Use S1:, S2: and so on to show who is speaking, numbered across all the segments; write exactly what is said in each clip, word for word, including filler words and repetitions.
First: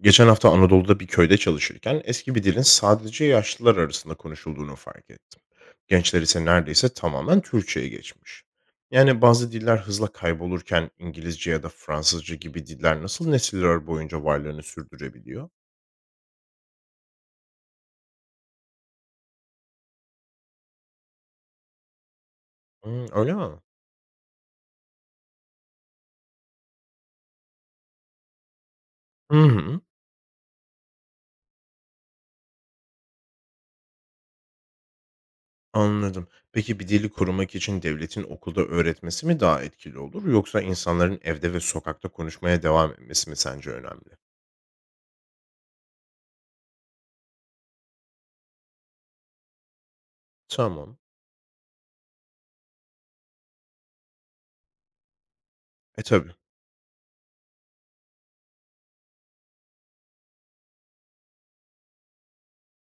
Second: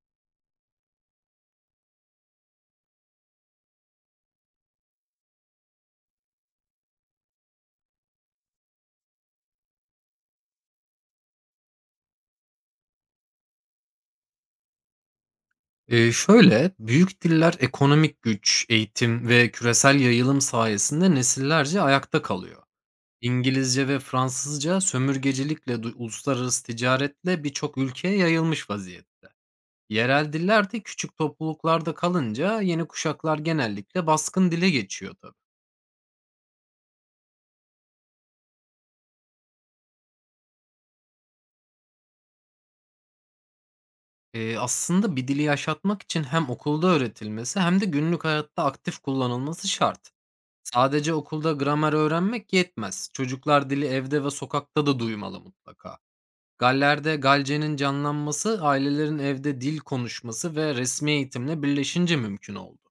S1: Geçen hafta Anadolu'da bir köyde çalışırken eski bir dilin sadece yaşlılar arasında konuşulduğunu fark ettim. Gençler ise neredeyse tamamen Türkçe'ye geçmiş. Yani bazı diller hızla kaybolurken İngilizce ya da Fransızca gibi diller nasıl nesiller boyunca varlığını sürdürebiliyor?
S2: Eee, şöyle, büyük diller ekonomik güç, eğitim ve küresel yayılım sayesinde nesillerce ayakta kalıyor.
S1: Hmm, öyle mi?
S2: İngilizce ve Fransızca sömürgecilikle, du- uluslararası ticaretle birçok ülkeye yayılmış vaziyette.
S1: Hı hı,
S2: Yerel diller de küçük topluluklarda kalınca yeni kuşaklar genellikle baskın dile geçiyor tabii.
S1: anladım. Peki bir dili korumak için devletin okulda öğretmesi mi daha etkili olur yoksa insanların evde ve sokakta konuşmaya devam etmesi mi sence önemli?
S2: Eee, aslında bir dili yaşatmak için hem okulda öğretilmesi hem de günlük hayatta aktif kullanılması şart.
S1: Tamam.
S2: Sadece okulda gramer öğrenmek yetmez. Çocuklar dili evde ve sokakta da duymalı mutlaka.
S1: E tabii.
S2: Galler'de Galce'nin canlanması, ailelerin evde dil konuşması ve resmi eğitimle birleşince mümkün oldu.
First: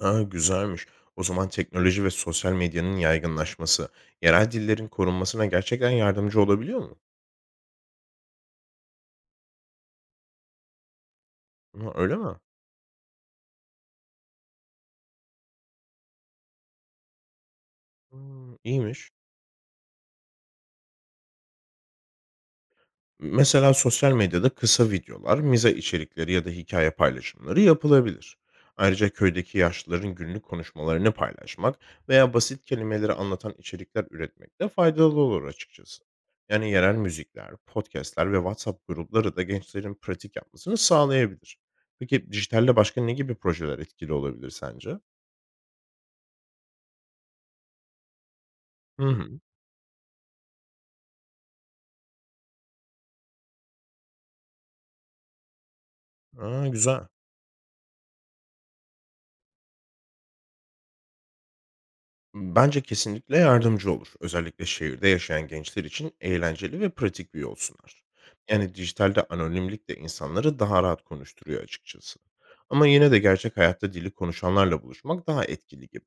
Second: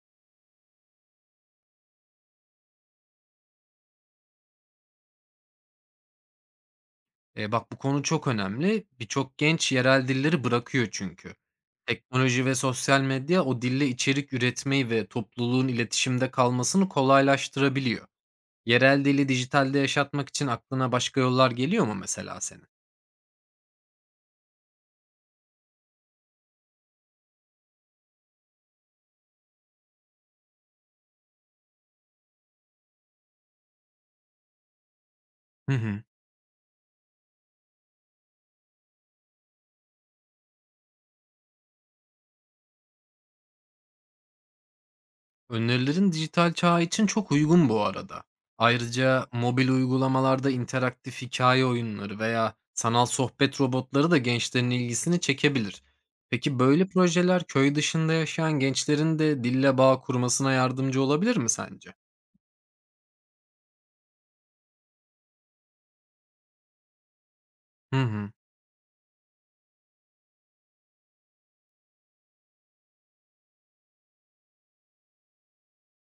S1: A, güzelmiş. O zaman teknoloji ve sosyal medyanın yaygınlaşması, yerel dillerin korunmasına gerçekten yardımcı olabiliyor mu?
S2: E bak, bu konu çok önemli. Birçok genç yerel dilleri bırakıyor çünkü.
S1: Ha, öyle mi?
S2: Teknoloji ve sosyal medya o dille içerik üretmeyi ve topluluğun iletişimde kalmasını kolaylaştırabiliyor.
S1: Hımm,
S2: Yerel
S1: iyiymiş.
S2: dili dijitalde yaşatmak için aklına başka yollar geliyor mu mesela senin?
S1: Mesela sosyal medyada kısa videolar, miza içerikleri ya da hikaye paylaşımları yapılabilir. Ayrıca köydeki yaşlıların günlük konuşmalarını paylaşmak veya basit kelimeleri anlatan içerikler üretmek de faydalı olur
S2: Hı hı.
S1: açıkçası. Yani yerel müzikler, podcastler ve WhatsApp grupları da gençlerin pratik yapmasını sağlayabilir. Peki dijitalle başka ne gibi projeler etkili olabilir sence?
S2: Önerilerin dijital çağ için çok uygun bu arada.
S1: Hı
S2: Ayrıca
S1: hı.
S2: mobil uygulamalarda interaktif hikaye oyunları veya sanal sohbet robotları da gençlerin ilgisini çekebilir. Peki
S1: Aa,
S2: böyle
S1: güzel.
S2: projeler köy dışında yaşayan gençlerin de dille bağ kurmasına yardımcı olabilir mi sence?
S1: Bence kesinlikle yardımcı olur. Özellikle şehirde yaşayan gençler için eğlenceli ve pratik bir yol
S2: Hı
S1: sunar.
S2: hı.
S1: Yani dijitalde anonimlik de insanları daha rahat konuşturuyor açıkçası. Ama yine de gerçek hayatta dili konuşanlarla buluşmak daha etkili gibi.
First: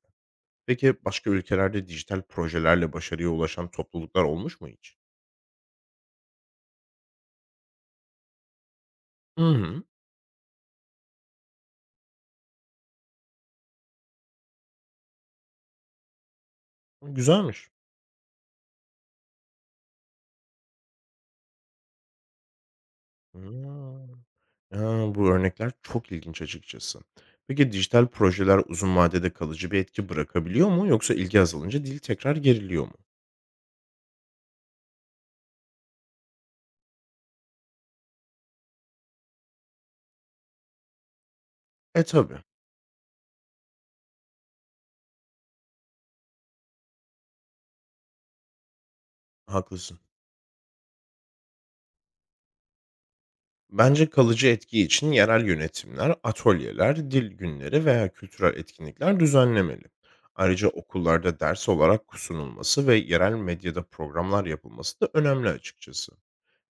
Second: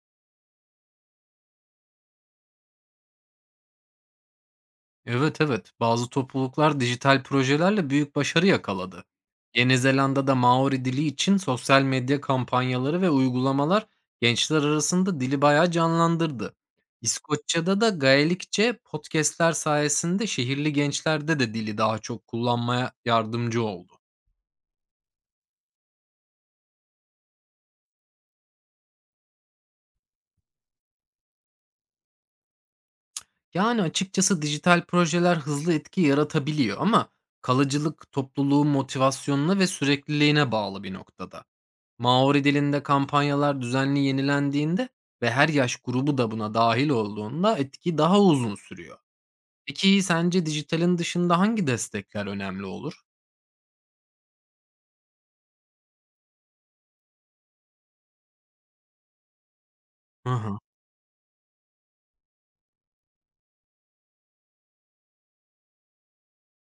S1: Peki başka ülkelerde dijital projelerle başarıya ulaşan topluluklar olmuş mu hiç?
S2: Evet, evet. Bazı topluluklar dijital projelerle büyük başarı yakaladı.
S1: Hı
S2: Yeni
S1: hı.
S2: Zelanda'da Maori dili için sosyal medya kampanyaları ve uygulamalar gençler arasında dili bayağı canlandırdı.
S1: Güzelmiş.
S2: İskoçya'da da Gaelikçe podcastler sayesinde şehirli gençlerde de dili daha çok kullanmaya yardımcı oldu.
S1: Hmm. Ya, bu örnekler çok ilginç açıkçası. Peki dijital projeler uzun vadede kalıcı bir etki bırakabiliyor mu yoksa ilgi azalınca dil tekrar geriliyor mu?
S2: Yani açıkçası dijital projeler hızlı etki yaratabiliyor ama kalıcılık topluluğun motivasyonuna ve sürekliliğine bağlı bir noktada.
S1: E, tabii,
S2: Maori dilinde kampanyalar düzenli yenilendiğinde ve her yaş grubu da buna dahil olduğunda etki daha uzun sürüyor.
S1: haklısın.
S2: Peki, sence dijitalin dışında hangi destekler önemli olur?
S1: Bence kalıcı etki için yerel yönetimler, atölyeler, dil günleri veya kültürel etkinlikler düzenlemeli.
S2: Hı hı.
S1: Ayrıca okullarda ders olarak sunulması ve yerel medyada programlar yapılması da önemli açıkçası.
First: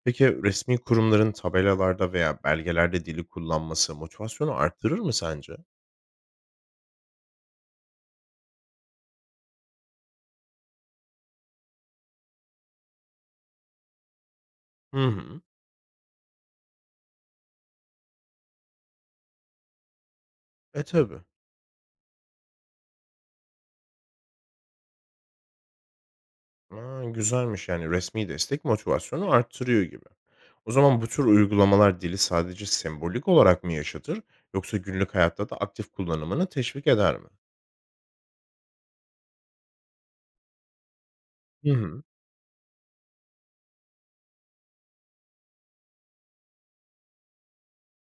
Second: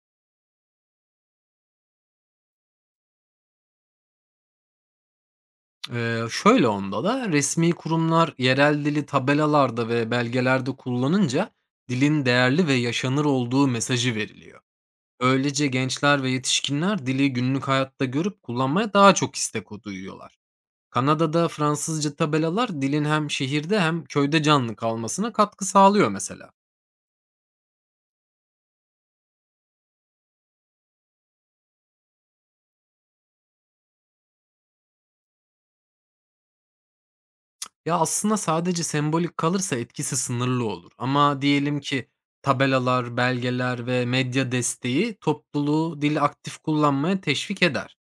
S1: Peki resmi kurumların tabelalarda veya belgelerde dili kullanması motivasyonu artırır mı sence?
S2: Eee, şöyle, onda da resmi kurumlar yerel dili tabelalarda ve belgelerde kullanınca dilin değerli ve yaşanır olduğu mesajı veriliyor.
S1: Hı hı.
S2: Böylece gençler ve yetişkinler dili günlük hayatta görüp kullanmaya daha çok istek o duyuyorlar.
S1: E, tabii.
S2: Kanada'da Fransızca tabelalar dilin hem şehirde hem köyde canlı kalmasına katkı sağlıyor mesela.
S1: A, güzelmiş. Yani resmi destek motivasyonu arttırıyor gibi. O zaman bu tür uygulamalar dili sadece sembolik olarak mı yaşatır yoksa günlük hayatta da aktif kullanımını teşvik eder mi?
S2: Ya aslında sadece sembolik kalırsa etkisi sınırlı olur. Ama
S1: Hı
S2: diyelim
S1: hı.
S2: ki tabelalar, belgeler ve medya desteği topluluğu dili aktif kullanmaya teşvik eder.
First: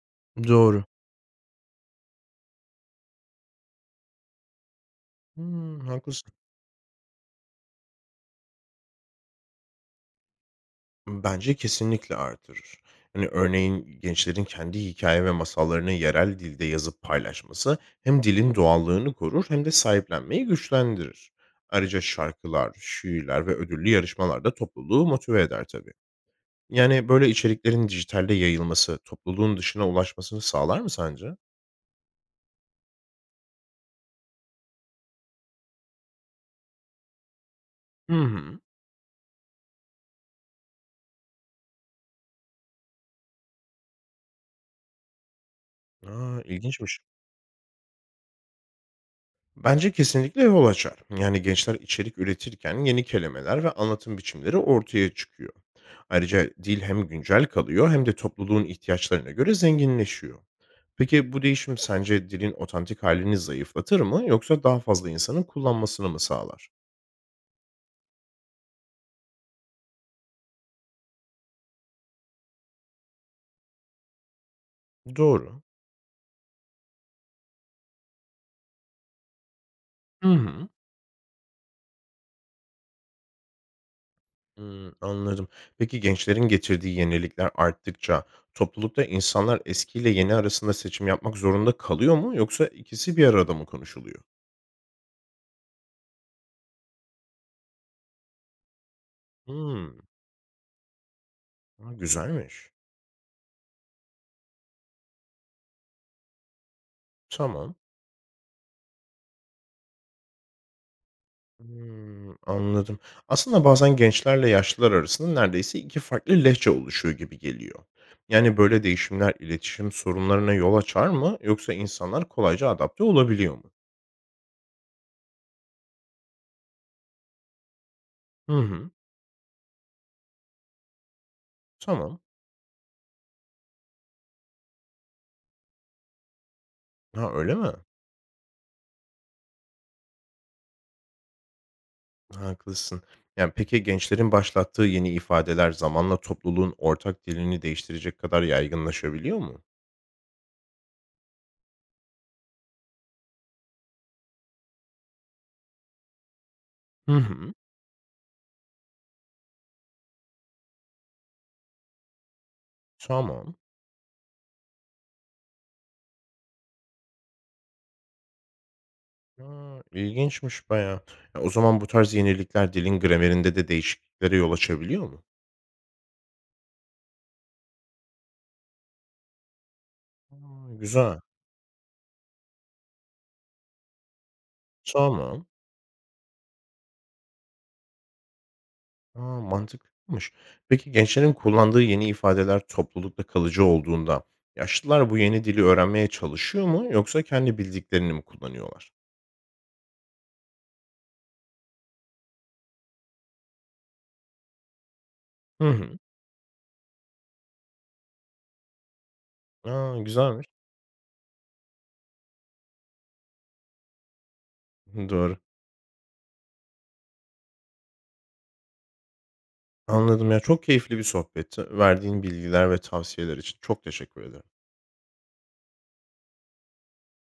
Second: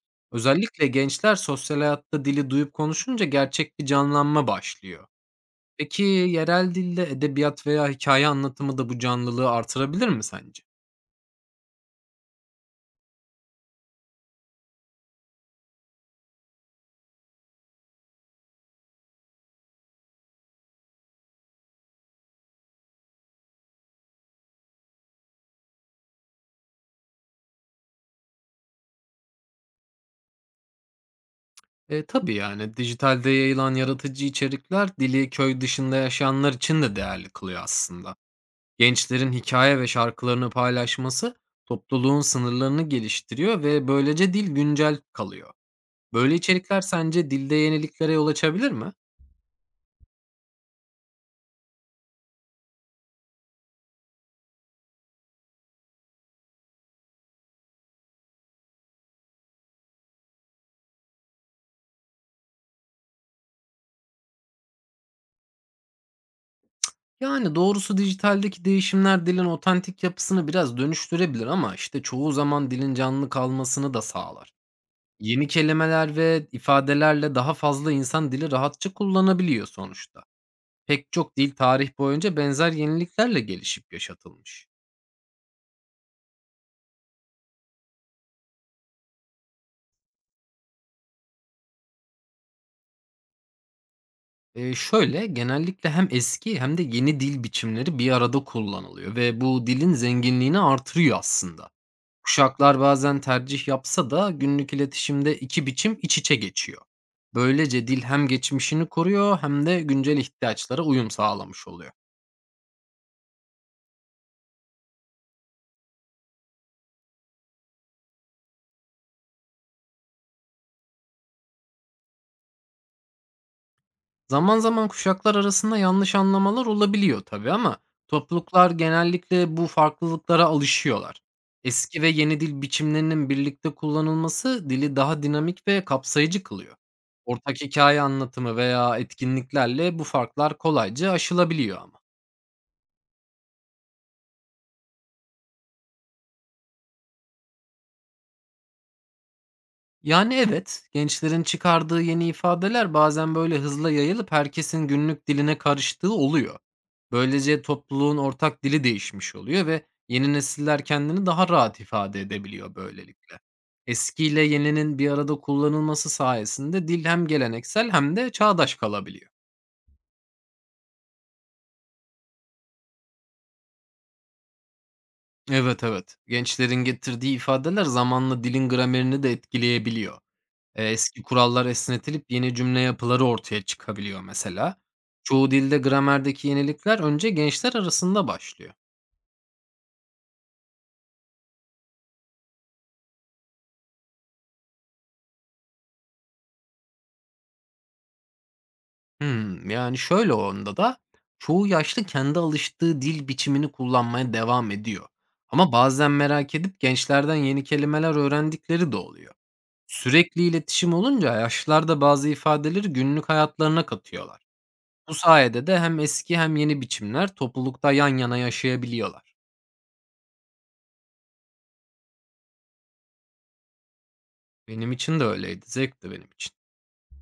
S1: Doğru.
S2: Özellikle gençler sosyal hayatta dili duyup konuşunca gerçek bir canlanma başlıyor.
S1: Hımm,
S2: Peki
S1: haklısın.
S2: yerel dilde edebiyat veya hikaye anlatımı da bu canlılığı artırabilir mi sence?
S1: Bence kesinlikle artırır. Hani, örneğin gençlerin kendi hikaye ve masallarını yerel dilde yazıp paylaşması hem dilin doğallığını korur hem de sahiplenmeyi güçlendirir. Ayrıca şarkılar, şiirler ve ödüllü yarışmalar da topluluğu motive eder tabii. Yani, böyle içeriklerin dijitalde yayılması, topluluğun dışına ulaşmasını sağlar mı sence?
S2: E, tabii yani dijitalde yayılan yaratıcı içerikler dili köy dışında yaşayanlar için de değerli kılıyor aslında.
S1: Hı hı.
S2: Gençlerin hikaye ve şarkılarını paylaşması topluluğun sınırlarını geliştiriyor ve böylece dil güncel kalıyor. Böyle
S1: Aa,
S2: içerikler
S1: ilginçmiş.
S2: sence dilde yeniliklere yol açabilir mi?
S1: Bence kesinlikle yol açar. Yani, gençler içerik üretirken yeni kelimeler ve anlatım biçimleri ortaya çıkıyor. Ayrıca dil hem güncel kalıyor hem de topluluğun ihtiyaçlarına göre zenginleşiyor. Peki bu değişim sence dilin otantik halini zayıflatır mı yoksa daha fazla insanın kullanmasını mı sağlar?
S2: Yani, doğrusu dijitaldeki değişimler dilin otantik yapısını biraz dönüştürebilir ama, işte, çoğu zaman dilin canlı kalmasını da sağlar. Yeni
S1: Doğru.
S2: kelimeler ve ifadelerle daha fazla insan dili rahatça kullanabiliyor sonuçta.
S1: Hı hı.
S2: Pek çok dil tarih boyunca benzer yeniliklerle gelişip yaşatılmış.
S1: Hımm, anladım. Peki gençlerin getirdiği yenilikler arttıkça toplulukta insanlar eskiyle yeni arasında seçim yapmak zorunda kalıyor mu yoksa ikisi bir arada mı konuşuluyor?
S2: Eee, şöyle, genellikle hem eski hem de yeni dil biçimleri bir arada kullanılıyor ve bu dilin
S1: Hımm.
S2: zenginliğini artırıyor aslında.
S1: A, güzelmiş.
S2: Kuşaklar bazen tercih yapsa da günlük iletişimde iki biçim iç içe geçiyor.
S1: Tamam.
S2: Böylece dil hem geçmişini koruyor hem de güncel ihtiyaçlara uyum sağlamış oluyor.
S1: Hımm, anladım. Aslında bazen gençlerle yaşlılar arasında neredeyse iki farklı lehçe oluşuyor gibi geliyor. Yani böyle değişimler iletişim sorunlarına yol açar mı yoksa insanlar kolayca adapte olabiliyor mu?
S2: Zaman zaman kuşaklar arasında yanlış anlamalar olabiliyor tabii ama
S1: Hı
S2: topluluklar
S1: hı.
S2: genellikle bu farklılıklara alışıyorlar. Eski ve
S1: Tamam.
S2: yeni dil biçimlerinin birlikte kullanılması dili daha dinamik ve kapsayıcı kılıyor.
S1: Ha, öyle
S2: Ortak
S1: mi?
S2: hikaye anlatımı veya etkinliklerle bu farklar kolayca aşılabiliyor ama.
S1: Haklısın. Yani, peki gençlerin başlattığı yeni ifadeler zamanla topluluğun ortak dilini değiştirecek kadar yaygınlaşabiliyor mu?
S2: Yani, evet, gençlerin çıkardığı yeni ifadeler bazen böyle hızla yayılıp herkesin günlük diline karıştığı oluyor.
S1: Hı hı.
S2: Böylece topluluğun ortak dili değişmiş oluyor ve yeni nesiller kendini daha rahat ifade edebiliyor böylelikle.
S1: Tamam.
S2: Eskiyle yeninin bir arada kullanılması sayesinde dil hem geleneksel hem de çağdaş kalabiliyor.
S1: A, ilginçmiş bayağı. Ya, o zaman bu tarz yenilikler dilin gramerinde de değişikliklere yol açabiliyor mu?
S2: Evet, evet. Gençlerin getirdiği ifadeler zamanla dilin gramerini de etkileyebiliyor.
S1: A,
S2: Eee,
S1: güzel.
S2: eski kurallar esnetilip yeni cümle yapıları ortaya çıkabiliyor mesela.
S1: Tamam.
S2: Çoğu dilde gramerdeki yenilikler önce gençler arasında başlıyor.
S1: A, mantıklıymış. Peki gençlerin kullandığı yeni ifadeler toplulukta kalıcı olduğunda yaşlılar bu yeni dili öğrenmeye çalışıyor mu yoksa kendi bildiklerini mi kullanıyorlar?
S2: Hımm, yani, şöyle onda da çoğu yaşlı kendi alıştığı dil biçimini kullanmaya devam ediyor.
S1: Hı
S2: Ama
S1: hı.
S2: bazen merak edip gençlerden yeni kelimeler öğrendikleri de oluyor.
S1: A,
S2: Sürekli
S1: güzelmiş.
S2: iletişim olunca yaşlılar da bazı ifadeleri günlük hayatlarına katıyorlar. Bu
S1: Doğru.
S2: sayede de hem eski hem yeni biçimler toplulukta yan yana yaşayabiliyorlar.
S1: Anladım ya. Çok keyifli bir sohbetti. Verdiğin bilgiler ve tavsiyeler için çok teşekkür ederim.
S2: Benim için de öyleydi, zevkti benim için.